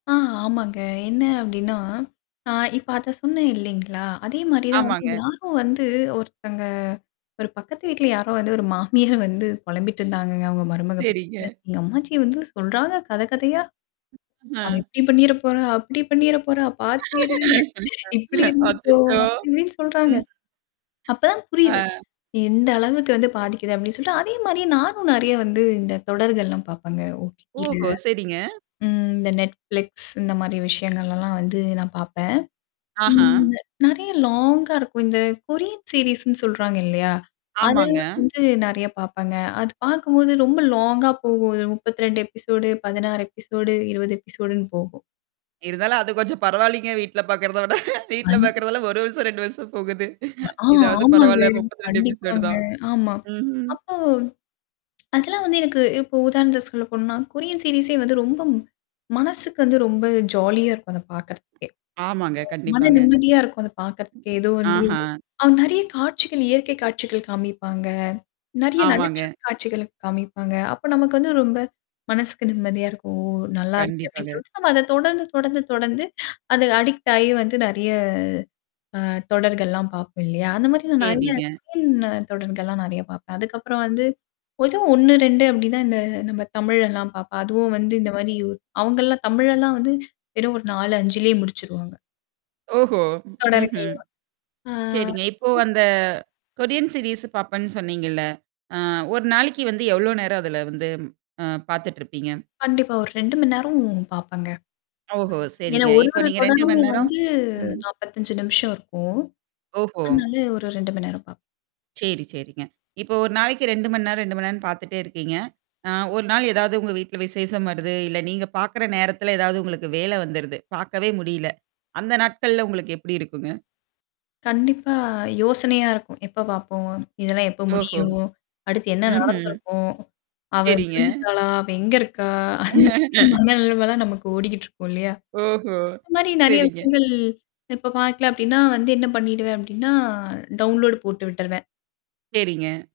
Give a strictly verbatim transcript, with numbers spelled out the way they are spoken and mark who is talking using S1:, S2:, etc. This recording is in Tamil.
S1: அ. ஆமாங்க. என்ன அப்படின்னா ஆ இப்ப அத சொன்னேன் இல்லேங்களா? அதே மாரி தான் வந்து
S2: ஆமாங்க.
S1: யாரோ வந்து ஒருத்தங்க ஒரு பக்கத்து வீட்ல யாரோ வந்து ஒரு மாமியார் வந்து புலம்பிட்டுருந்தாங்கங்க அவங்க மருமக பத்தி.
S2: சேரிங்க.
S1: எங்க அம்மாச்சி வந்து சொல்றாங்க கதை கதையா. "அவ
S2: ஆ.
S1: இப்படி பண்ணிற போறா, அப்படி பண்ணிற போறா, பார்த்து இரு. இப்படி இருந்துக்கோ."
S2: அச்சச்சோ!
S1: அப்டி இப்படின்னு சொல்றாங்க.
S2: ம்.
S1: அப்ப தான்
S2: ஆ.
S1: புரியுது. எந்த அளவுக்கு வந்து பாதிக்குது அப்படினு சொல்லிட்டு அதே மாரியே நானும் நிறைய வந்து இந்த தொடர்கள்லாம் பாரப்பேங்க. O-T-Tல.
S2: ஓஹோ! சரிங்க.
S1: ம் இந்த NETFLIX இந்த மாரி விஷயங்கள்லலாம் வந்து நான் பார்ப்பேன்.
S2: ஆஹா.
S1: ம் நெறைய லாங்கா இருக்கும். இந்த கொரியன் சீரிஸ்ன்னு சீரீஸ் சொல்றாங்க இல்லையா?
S2: ஆமாங்க.
S1: அதெல்லாம் வந்து நிறைய பாரப்பேங்க. அது பார்க்கும்போது ரொம்ப லாங்கா போகும். முப்பத்தி ரெண்டு எபிசோடு பதினாறு எபிசோடு இருபது எபிசோடுன்னு போகும்.
S2: இருந்தாலும் அது கொஞ்சம் பரவாயில்லங்க. வீட்ல பார்க்கறத விட. வீட்ல
S1: அஞ்சி
S2: பாார்கறதெல்லாம் ஒரு வருஷம், ரெண்டு வருஷம் போகுது.
S1: ஆ.
S2: இதாவது
S1: ஆமாங்க.
S2: பரவால்ல. முப்பத்திரெண்டு எபிசோடு
S1: கண்டிப்பாங்க.
S2: தான்.
S1: ஆமா.
S2: ம்ஹ்ம்.
S1: அப்போ அதெல்லாம் வந்து எனக்கு இப்போ உதாரணத்துக்கு சொல்ல போனோம்னா, கொரியன் சீரிஸே வந்து ரொம்ப மனசுக்கு வந்து ரொம்ப ஜாலியா இருக்கும் அத பார்க்கறதுக்கே.
S2: ஆமாங்க.
S1: மன
S2: கண்டிப்பாங்க.
S1: நிம்மதியா இருக்கும் அந்த பார்க்கறதுக்கே. ஏதோ வந்து
S2: ஆஹா.
S1: அவங்க நிறைய காட்சிகள் இயற்கை காட்சிகள் காமிப்பாங்க. நெறைய நகைச்சுவை
S2: ஆமாங்க.
S1: காட்சிகள் காமிப்பாங்க. அப்ப நமக்கு வந்து ரொம்ப, மனசுக்கு நிம்மதியா இருக்கும். ஓ! நல்லா இருக்கே அப்படின்னு
S2: கண்டிப்பாங்க.
S1: சொல்லிட்டு நம்ம அத தொடர்ந்து, தொடர்ந்து, தொடர்ந்து அது அடிக்ட் ஆகி வந்து நிறைய அ தொடர்கள்லாம் பார்ப்போம் இல்லையா? அந்த மாரி நான் நிறைய
S2: சேரிங்க.
S1: [unintelligible] தொடர்கள்லாம் நிறைய பார்ப்பேன். அதுக்கப்புறம் வந்து. பொதுவா ஒண்ணு ரெண்டு அப்படி தான் இந்த நம்ம தமிழ்லல்லாம் பார்ப்பேன். அதுவும் வந்து இந்த மாரி அவங்கலாம் தமிழ்லல்லாம் வந்து வெறும் ஒரு நாலு, அஞ்சுலேயே முடிச்சுருவாங்க.
S2: ஓஹோ!
S1: தொடருக்கு
S2: ம்ஹ்ம்.
S1: இல்லவா. ஆ.
S2: சரிங்க. இப்போ
S1: ம்.
S2: அந்த, கொரியன் சீரிஸ் பார்ப்பேன்னு சொன்னீங்கல்ல? அ ஒரு நாளைக்கு வந்து எவ்ளோ நேரம் அதுல இருந்து அ பார்த்துட்டு இருப்பீங்க?
S1: கண்டிப்பா. ஒரு ரெண்டு மணி நேரம் பாரப்பேங்க.
S2: ஓஹோ!
S1: ஏன்னா
S2: சரிங்க.
S1: ஒரு,
S2: இப்ப
S1: ஒரு
S2: நீங்க ரெண்டு
S1: தொடரும்
S2: மணி நேரம்
S1: வந்து
S2: ம்.
S1: நாப்பத்தஞ்சு நிமிஷம் இருக்கும்.
S2: ஓஹோ!
S1: அதனால ஒரு ரெண்டு மணி நேரம் பார்ப்பேன்.
S2: சேரி, சேரிங்க. இப்ப ஒரு நாளைக்கு ரெண்டு மணி நேரம், ரெண்டு மணி நேரம்னு பார்த்துட்டே இருக்கீங்க. ஆ ஒரு நாள் ஏதாவது உங்க வீட்ல விசேஷம் வருது, இல்ல நீங்க பார்க்கற நேரத்தல ஏதாவது உங்களுக்கு வேல வந்துருது. பார்க்கவே முடியல. அந்த நாட்கள்ல உங்களுக்கு எப்படி இருக்குங்க?
S1: கண்டிப்பா யோசனையா இருக்கும். எப்ப பார்ப்போம்? இதெல்லாம் எப்போ
S2: ஓஹோ!
S1: முடியும்? அடுத்து என்ன
S2: ம்ஹ்ம்.
S1: நடந்திருக்கும்? அவ
S2: சரிங்க.
S1: விழுந்துட்டாளா? அவ எங்க இருக்கா? அந்த மாரி நினைவெல்லாம் நமக்கு ஓடிக்கிட்டு இருக்கும் இல்லையா?
S2: ஓஹோ!
S1: இந்த மாரி நிறைய
S2: சரிங்க.
S1: விஷயங்கள். இப்ப பார்க்கல அப்படின்னா, வந்து என்ன பண்ணிடுவேன் அப்படின்னா டவுன்லோட் போட்டு விட்டுருவேன்.
S2: சரிங்க.